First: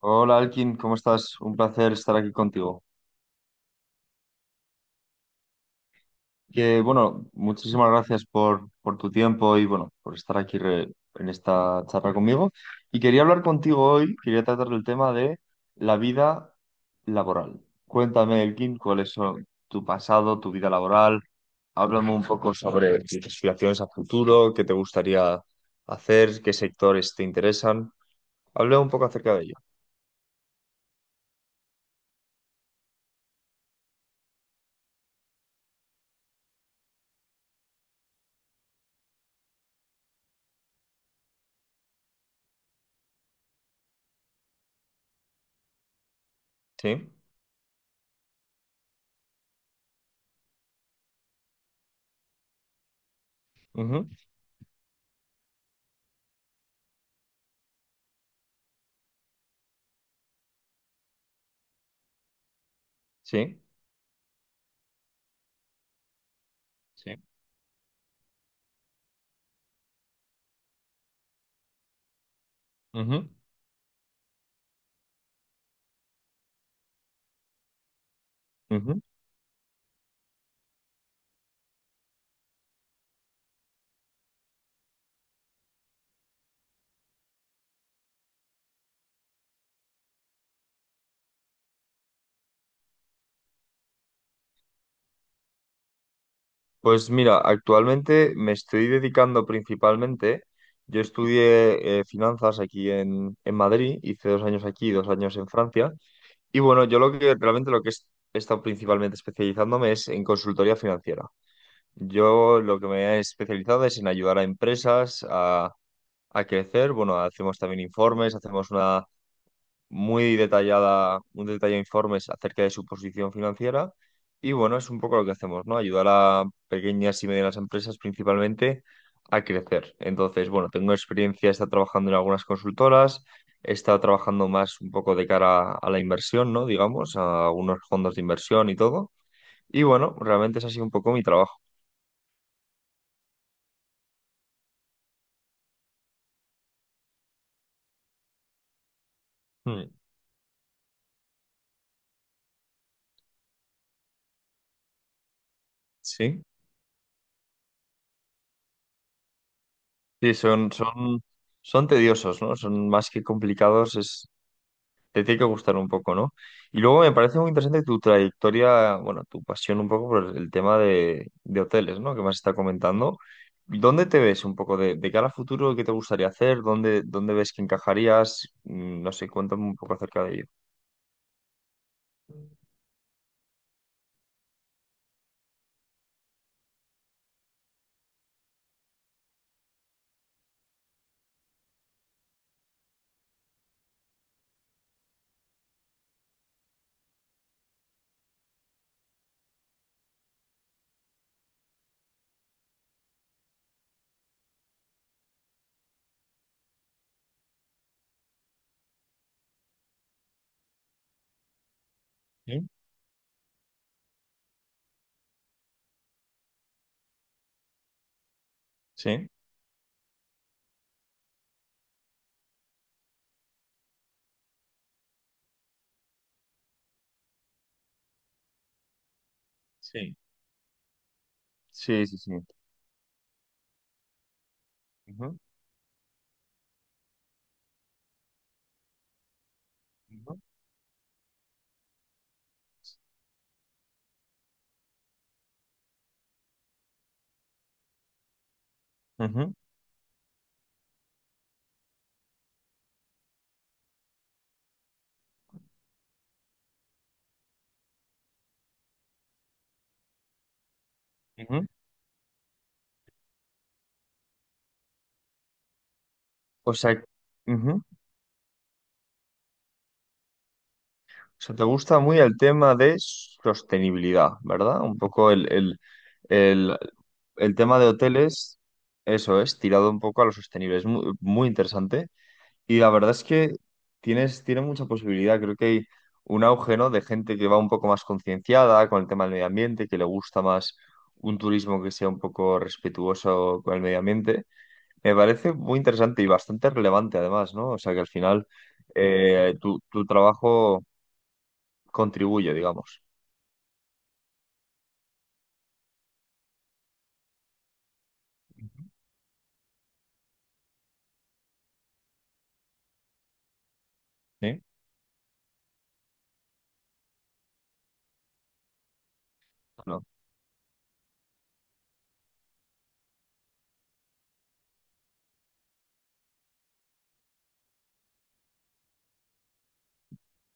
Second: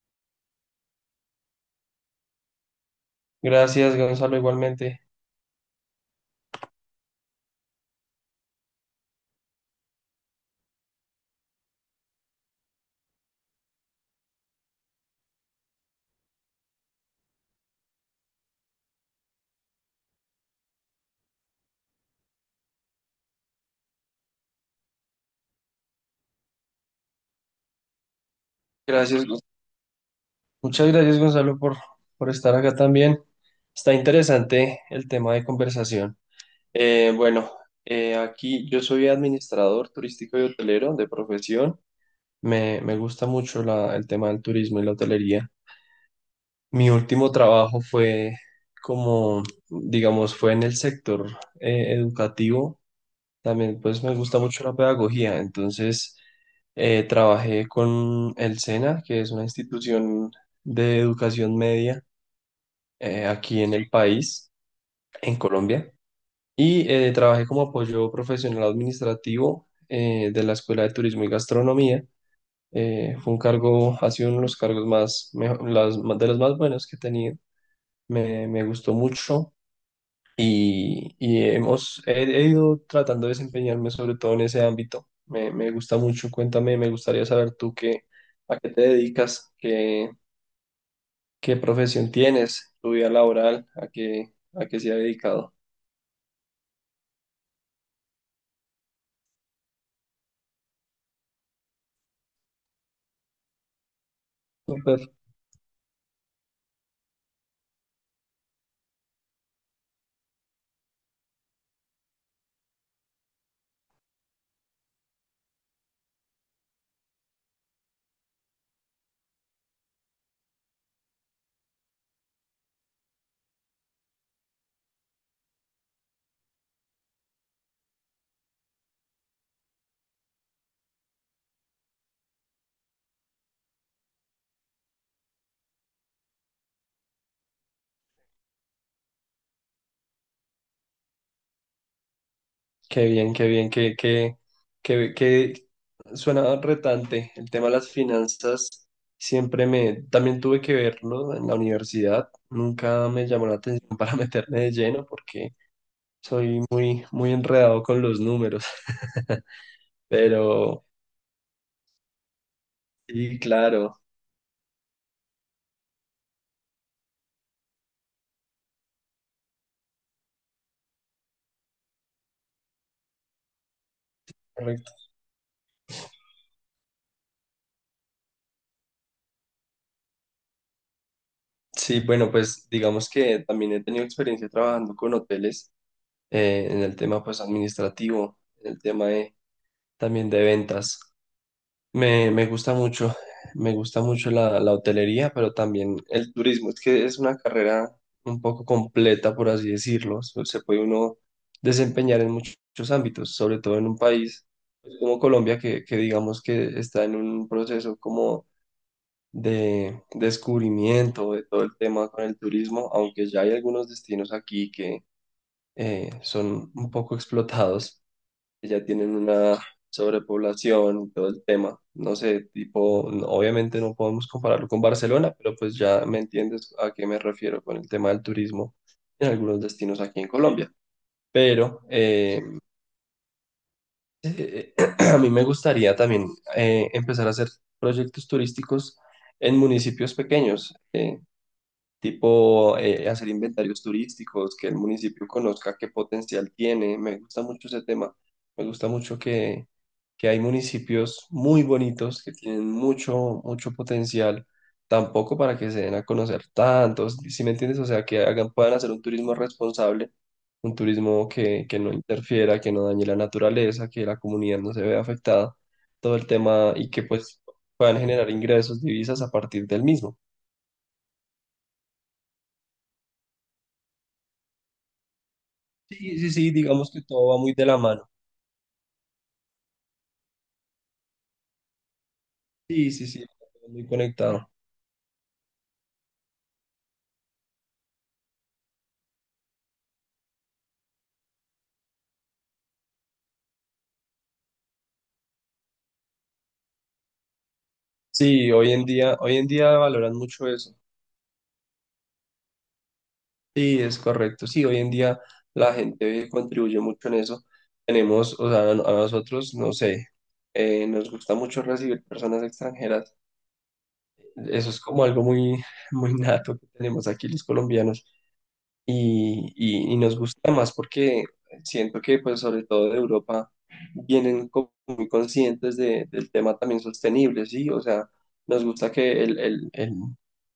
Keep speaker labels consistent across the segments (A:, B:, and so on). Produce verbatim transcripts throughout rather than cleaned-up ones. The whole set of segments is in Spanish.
A: Hola Alkin, ¿cómo estás? Un placer estar aquí contigo.
B: Gracias, Gonzalo, igualmente.
A: Que bueno, muchísimas gracias por, por tu tiempo y bueno, por estar aquí re- en esta charla conmigo. Y quería hablar contigo hoy, quería tratar el tema de la vida laboral. Cuéntame, Elkin, cuál es oh, tu pasado, tu vida laboral. Háblame un poco sobre tus aspiraciones a futuro, qué te gustaría hacer, qué sectores te interesan. Hablé un poco
B: Gracias.
A: acerca
B: Gon-
A: de ello.
B: Muchas gracias, Gonzalo, por, por estar acá también. Está interesante el tema de conversación. Eh, bueno, eh, aquí yo soy administrador turístico y hotelero de profesión. Me, me gusta mucho la- el tema del turismo y la hotelería. Mi
A: Sí,
B: último trabajo fue como, digamos, fue en el sector eh, educativo. También pues
A: ujú,
B: me gusta mucho la pedagogía, entonces eh, trabajé con el SENA, que es una institución de educación media eh,
A: sí,
B: aquí en el país, en Colombia, y eh,
A: sí,
B: trabajé como apoyo profesional administrativo eh, de la Escuela de Turismo y Gastronomía. Eh,
A: ujú,
B: fue un cargo, ha sido uno de los cargos más, mejo- las, de los más buenos que he tenido. Me, me gustó
A: ujú.
B: mucho y, y hemos, he, he ido tratando de desempeñarme sobre todo en ese ámbito. Me, me gusta mucho, cuéntame, me gustaría saber tú qué, a qué te dedicas, qué, qué profesión tienes, tu vida laboral, a qué, a qué se ha dedicado.
A: Pues mira, actualmente me estoy dedicando principalmente, yo estudié eh, finanzas aquí en, en Madrid, hice dos años aquí,
B: Súper.
A: dos años en Francia, y bueno, yo lo que realmente lo que es- he estado principalmente especializándome es en consultoría financiera. Yo lo que me he especializado es en ayudar a empresas a, a crecer, bueno, hacemos también informes, hacemos muy detallada, un detallado informes acerca de su posición financiera. Y bueno, es un poco lo que hacemos, ¿no? Ayudar a pequeñas y medianas empresas principalmente a crecer. Entonces, bueno, tengo experiencia, he estado trabajando en algunas consultoras, he estado trabajando más un poco de cara a la inversión, ¿no? Digamos, a algunos fondos de inversión y todo. Y bueno, realmente es así un poco mi trabajo.
B: Qué bien, qué bien, qué, qué, qué, qué- suena retante. El tema de las finanzas siempre
A: Hmm,
B: me, también tuve que verlo en la universidad. Nunca me llamó la atención para meterme de lleno porque
A: sí,
B: soy muy, muy enredado con los números,
A: sí, son,
B: pero
A: son, son tediosos, ¿no? Son más que
B: sí,
A: complicados,
B: claro,
A: es te tiene que gustar un poco, ¿no? Y luego me parece muy interesante tu trayectoria, bueno, tu pasión un poco por el el tema de, de hoteles, ¿no? Que me has estado comentando. ¿Dónde te ves un poco
B: correcto.
A: de, de cara a futuro? ¿Qué te gustaría hacer? ¿Dónde, Dónde ves que encajarías? Mm, No sé, cuéntame un poco acerca de ello.
B: Sí, bueno, pues digamos que también he tenido experiencia trabajando con hoteles eh, en el tema pues administrativo, en el tema de, también de ventas. Me, me gusta mucho, me gusta mucho la, la hotelería, pero también el turismo. Es que es una carrera un poco completa, por así decirlo. Se se puede uno desempeñar en muchos, muchos ámbitos, sobre todo en un país pues, como Colombia, que, que digamos que está en un proceso como de descubrimiento de todo el tema con el
A: ¿Sí?
B: turismo, aunque ya hay algunos destinos aquí que eh, son un poco explotados, que ya tienen
A: ¿Sí?
B: una sobrepoblación y todo el tema. No sé, tipo, no- obviamente no podemos compararlo con Barcelona, pero pues ya me entiendes a qué me refiero con el tema del turismo en algunos destinos
A: Sí.
B: aquí en Colombia. Pero
A: Sí, sí, sí.
B: eh, eh, a mí
A: Ujú,
B: me gustaría también eh, empezar a hacer proyectos turísticos en municipios
A: ujú,
B: pequeños. Eh, tipo eh, hacer inventarios turísticos, que el municipio conozca qué potencial tiene. Me gusta mucho ese tema. Me gusta mucho
A: ujú,
B: que, que hay municipios muy bonitos que tienen mucho, mucho potencial, tampoco para que se den a conocer tantos, ¿si me entiendes? O sea, que hagan, puedan hacer un turismo responsable, un turismo
A: ujú.
B: que, que no interfiera, que no dañe la naturaleza, que la comunidad no se vea afectada, todo el
A: O
B: tema y
A: sea,
B: que pues
A: ujú.
B: puedan generar ingresos, divisas a partir del mismo.
A: O sea, te gusta muy el tema de sostenibilidad, ¿verdad? Un poco el, el,
B: Sí, sí, sí,
A: el-
B: digamos que todo va muy
A: el
B: de la
A: tema de
B: mano.
A: hoteles, eso es, tirado un poco a lo sostenible. Es muy, muy interesante. Y la
B: Sí, sí,
A: verdad es
B: sí,
A: que
B: muy
A: tienes,
B: conectado.
A: tiene mucha posibilidad. Creo que hay un auge, ¿no? De gente que va un poco más concienciada con el tema del medio ambiente, que le gusta más un turismo que sea un poco respetuoso con el medio ambiente. Me parece muy interesante y bastante relevante, además, ¿no? O sea, que al final
B: Sí, hoy en día, hoy en
A: eh,
B: día
A: tu tu
B: valoran mucho eso.
A: trabajo contribuye, digamos.
B: Sí, es correcto. Sí, hoy en día la gente contribuye mucho en eso. Tenemos, o sea, a nosotros, no sé, eh, nos gusta mucho recibir personas extranjeras.
A: ¿Sí?
B: Eso es como algo muy, muy nato que tenemos aquí los colombianos. Y, y- y
A: ¿No?
B: nos gusta más porque siento que, pues, sobre todo de Europa, vienen como muy conscientes de- del tema también sostenible, ¿sí? O sea, nos gusta que el, el- el-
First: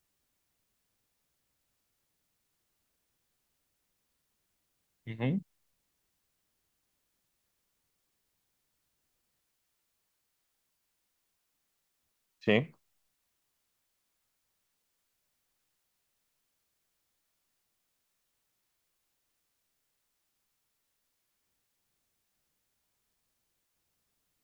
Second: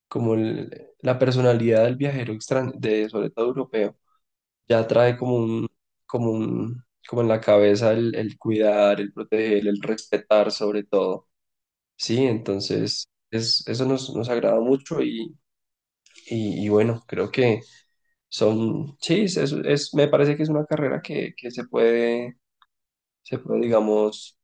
B: como el- la personalidad del viajero extran- de, sobre todo europeo, ya trae como
A: Ujú.
B: un, como un, como en la cabeza el, el cuidar, el proteger, el respetar sobre todo, ¿sí?
A: Sí,
B: Entonces, es, eso nos, nos agrada mucho y, y y bueno, creo que... Son, sí, es, es, es- me parece que es una carrera que, que se puede, se puede, digamos,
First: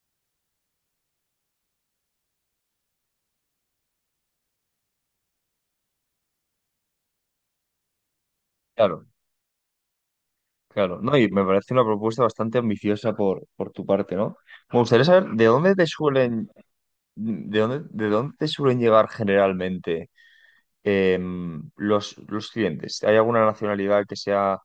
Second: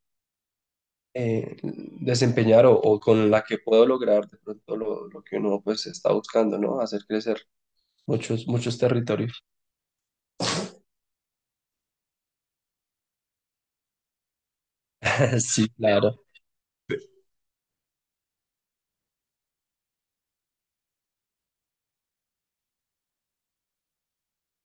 B: eh, desempeñar o, o con la que puedo lograr de pronto lo, lo que uno pues está buscando, ¿no? Hacer crecer muchos, muchos
A: claro,
B: territorios.
A: claro. No, y me parece una propuesta bastante ambiciosa por, por tu parte, ¿no? Me gustaría saber de
B: Sí,
A: dónde te
B: claro.
A: suelen, de dónde, ¿De dónde te suelen llegar generalmente em, los, los clientes? ¿Hay alguna nacionalidad que sea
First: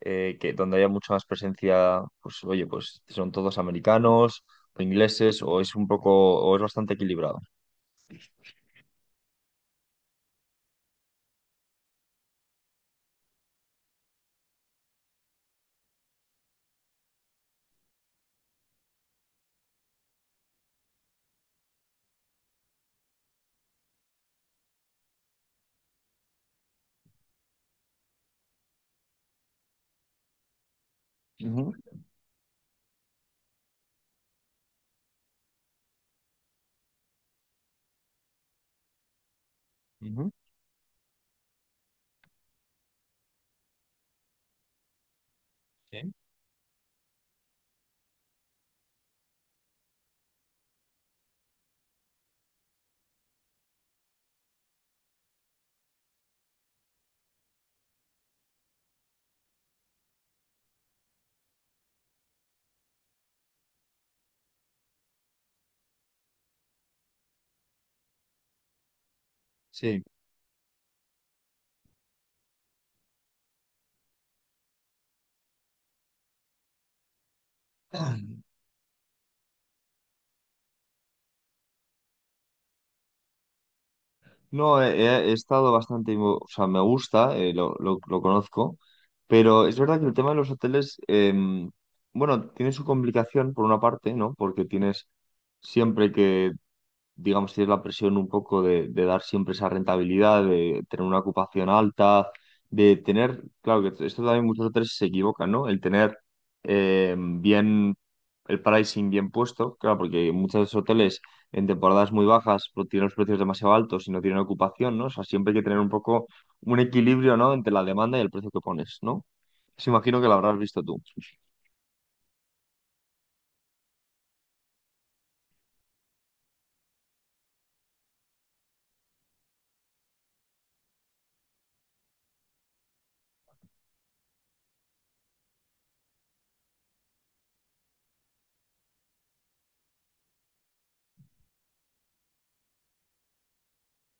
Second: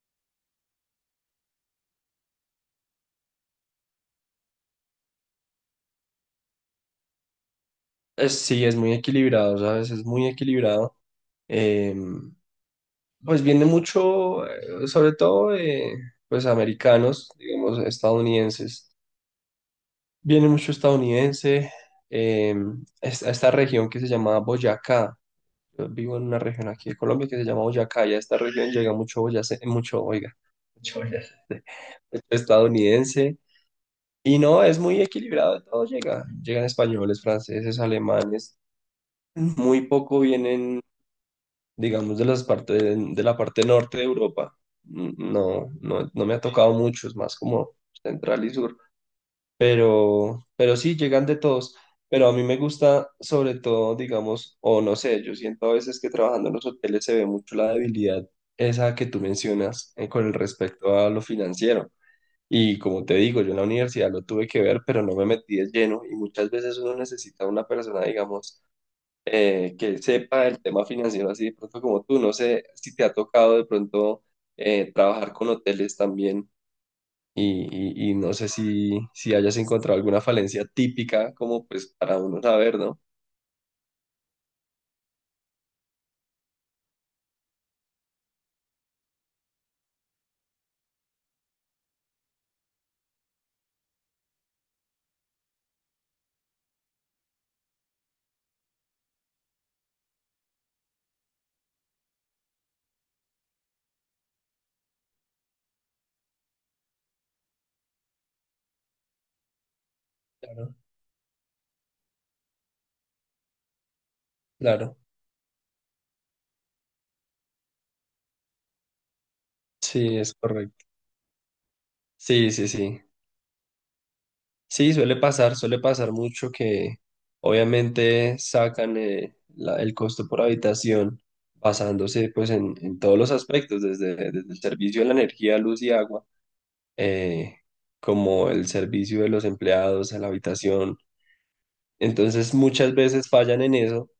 A: eh, que donde haya mucha más presencia? Pues oye, pues son todos americanos o ingleses, o es un poco, o es bastante equilibrado.
B: Es- sí, es muy equilibrado, ¿sabes? Es muy equilibrado. Eh, pues viene mucho, eh, sobre todo, de, pues americanos, digamos, estadounidenses. Viene mucho estadounidense eh, es- a esta región que se llama Boyacá. Yo vivo en una región aquí de Colombia que se llama Boyacá y a esta región llega mucho boyace- mucho, oiga, mucho boyacense,
A: Ujú,
B: estadounidense. Y no, es muy equilibrado, de todo llega. Llegan españoles, franceses, alemanes. Muy poco
A: ujú.
B: vienen, digamos, de las partes de la parte norte de Europa. No, no, no me ha tocado mucho, es más como central y sur. Pero, pero sí, llegan de todos. Pero a mí me gusta, sobre todo, digamos, o no sé, yo siento a veces que trabajando en los hoteles se ve mucho la debilidad esa que tú mencionas eh, con el respecto a lo financiero. Y como te digo, yo en la universidad lo tuve que ver, pero no me metí de lleno. Y muchas veces uno necesita una persona, digamos, eh, que
A: Sí.
B: sepa el tema financiero así de pronto como tú. No sé si te ha tocado de pronto eh, trabajar con hoteles también y, y- y no sé si, si hayas encontrado alguna falencia típica como pues para uno saber, ¿no?
A: No, he, he- estado bastante, invo- o sea, me gusta, eh, lo, lo- lo conozco, pero es verdad que el tema de los hoteles, em, bueno, tiene su complicación por una parte, ¿no? Porque tienes siempre que digamos, tienes la presión un poco de, de dar siempre esa rentabilidad, de tener una ocupación alta, de tener, claro que esto también muchos hoteles se equivocan, ¿no? El tener eh, bien el pricing bien puesto, claro, porque muchos
B: Claro,
A: hoteles en temporadas muy bajas pues, tienen los precios demasiado altos y no tienen
B: claro.
A: ocupación, ¿no? O sea, siempre hay que tener un poco un equilibrio, ¿no? Entre la demanda y el precio que pones, ¿no? Se
B: Sí,
A: imagino que
B: es
A: lo habrás visto
B: correcto.
A: tú.
B: Sí, sí, sí. Sí, suele pasar, suele pasar mucho que obviamente sacan eh, la- el costo por habitación basándose pues en, en todos los aspectos, desde, desde el servicio de la energía, luz y agua, eh, como el servicio de los empleados a la habitación. Entonces muchas veces fallan en eso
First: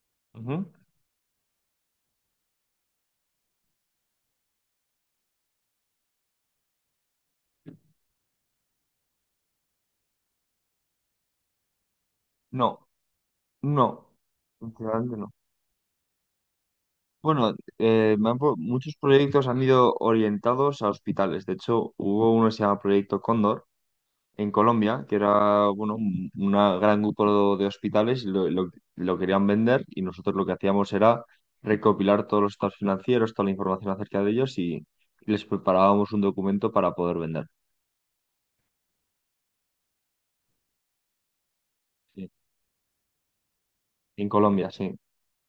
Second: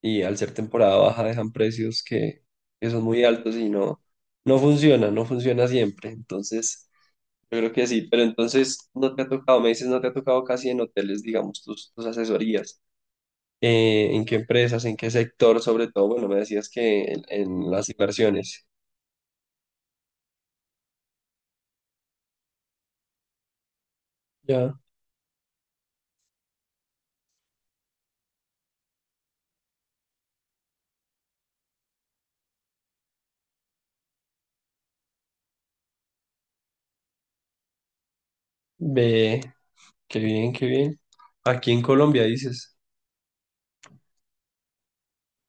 B: y al ser
A: Ujú.
B: temporada baja dejan precios que, que son muy altos y no, no funciona, no funciona siempre. Entonces, yo creo que sí, pero entonces no te ha tocado, me dices, no te ha tocado casi en hoteles, digamos, tus, tus asesorías.
A: No, no,
B: Eh, ¿en qué empresas, en qué
A: sinceramente no.
B: sector, sobre todo? Bueno, me decías que en,
A: Bueno,
B: en las
A: eh, me han pro-
B: inversiones.
A: muchos proyectos han ido orientados a hospitales. De hecho, hubo uno que se llama Proyecto Cóndor en
B: Ya,
A: Colombia, que era bueno, un una gran grupo de hospitales y lo, lo- lo querían vender y nosotros lo que hacíamos era recopilar todos los estados financieros, toda la información acerca de ellos y les preparábamos un documento para poder vender.
B: ve, qué bien, qué bien. Aquí en Colombia
A: Sí.
B: dices,
A: En Colombia, sí.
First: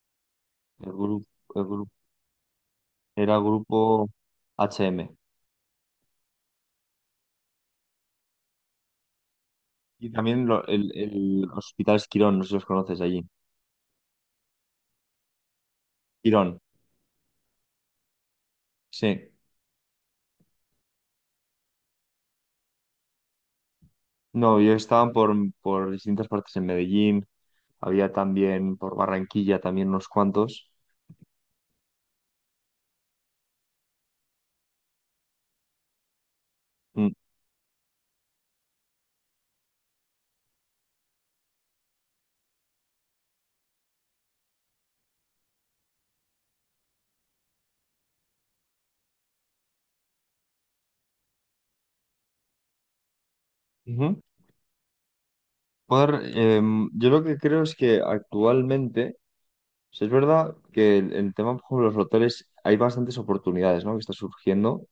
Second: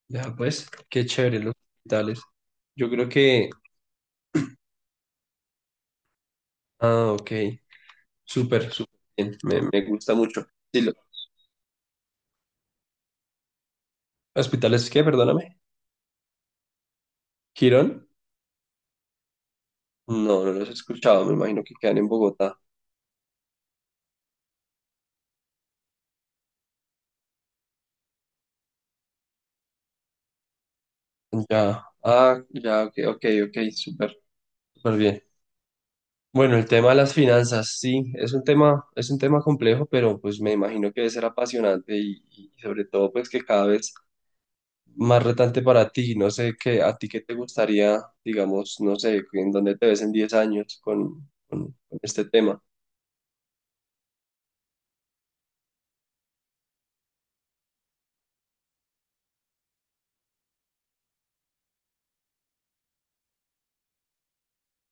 B: ya pues,
A: El
B: qué
A: grupo,
B: chévere los
A: el grupo
B: hospitales. Yo creo
A: era
B: que,
A: grupo H M.
B: ah, ok, súper, súper bien, me, me
A: Y
B: gusta
A: también
B: mucho.
A: lo-
B: Sí,
A: el,
B: lo-
A: el Hospital Quirón, no sé si los conoces allí.
B: ¿Hospitales qué? Perdóname.
A: Quirón,
B: ¿Girón?
A: sí.
B: No, no los he escuchado, me imagino que quedan en Bogotá.
A: No, yo estaban por, por distintas partes en Medellín, había también por Barranquilla también unos cuantos.
B: Ya, ah, ya, ok, ok, ok, súper, súper bien. Bueno, el tema de
A: Mm,
B: las finanzas, sí, es un tema, es un tema complejo, pero pues me imagino que debe ser apasionante y, y sobre todo pues que cada vez más retante para ti. No sé qué, a ti qué te gustaría, digamos, no sé, en dónde te ves en diez años con, con- con este tema.
A: ujú. Joder, em, yo lo que creo es que actualmente, o sea, es verdad que el, el tema, por ejemplo, de los hoteles, hay bastantes oportunidades, ¿no? Que está surgiendo.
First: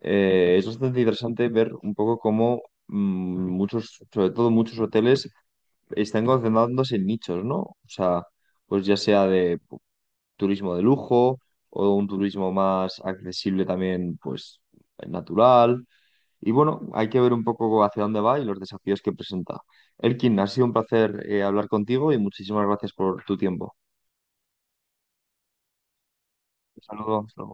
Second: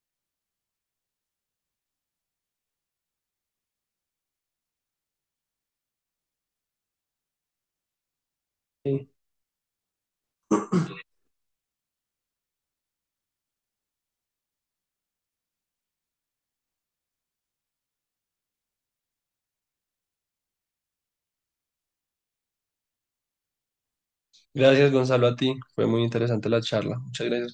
A: Eh, es bastante interesante ver un poco cómo mm, muchos, sobre todo muchos hoteles, están concentrándose en nichos, ¿no? O sea, pues ya
B: Sí.
A: sea de turismo de lujo o un turismo más accesible también, pues natural. Y bueno, hay que ver un poco hacia dónde va y los desafíos que presenta. Elkin, ha sido un placer eh, hablar contigo y muchísimas gracias por tu tiempo.
B: Gracias, Gonzalo, a ti. Fue muy interesante la charla. Muchas
A: Saludos.
B: gracias.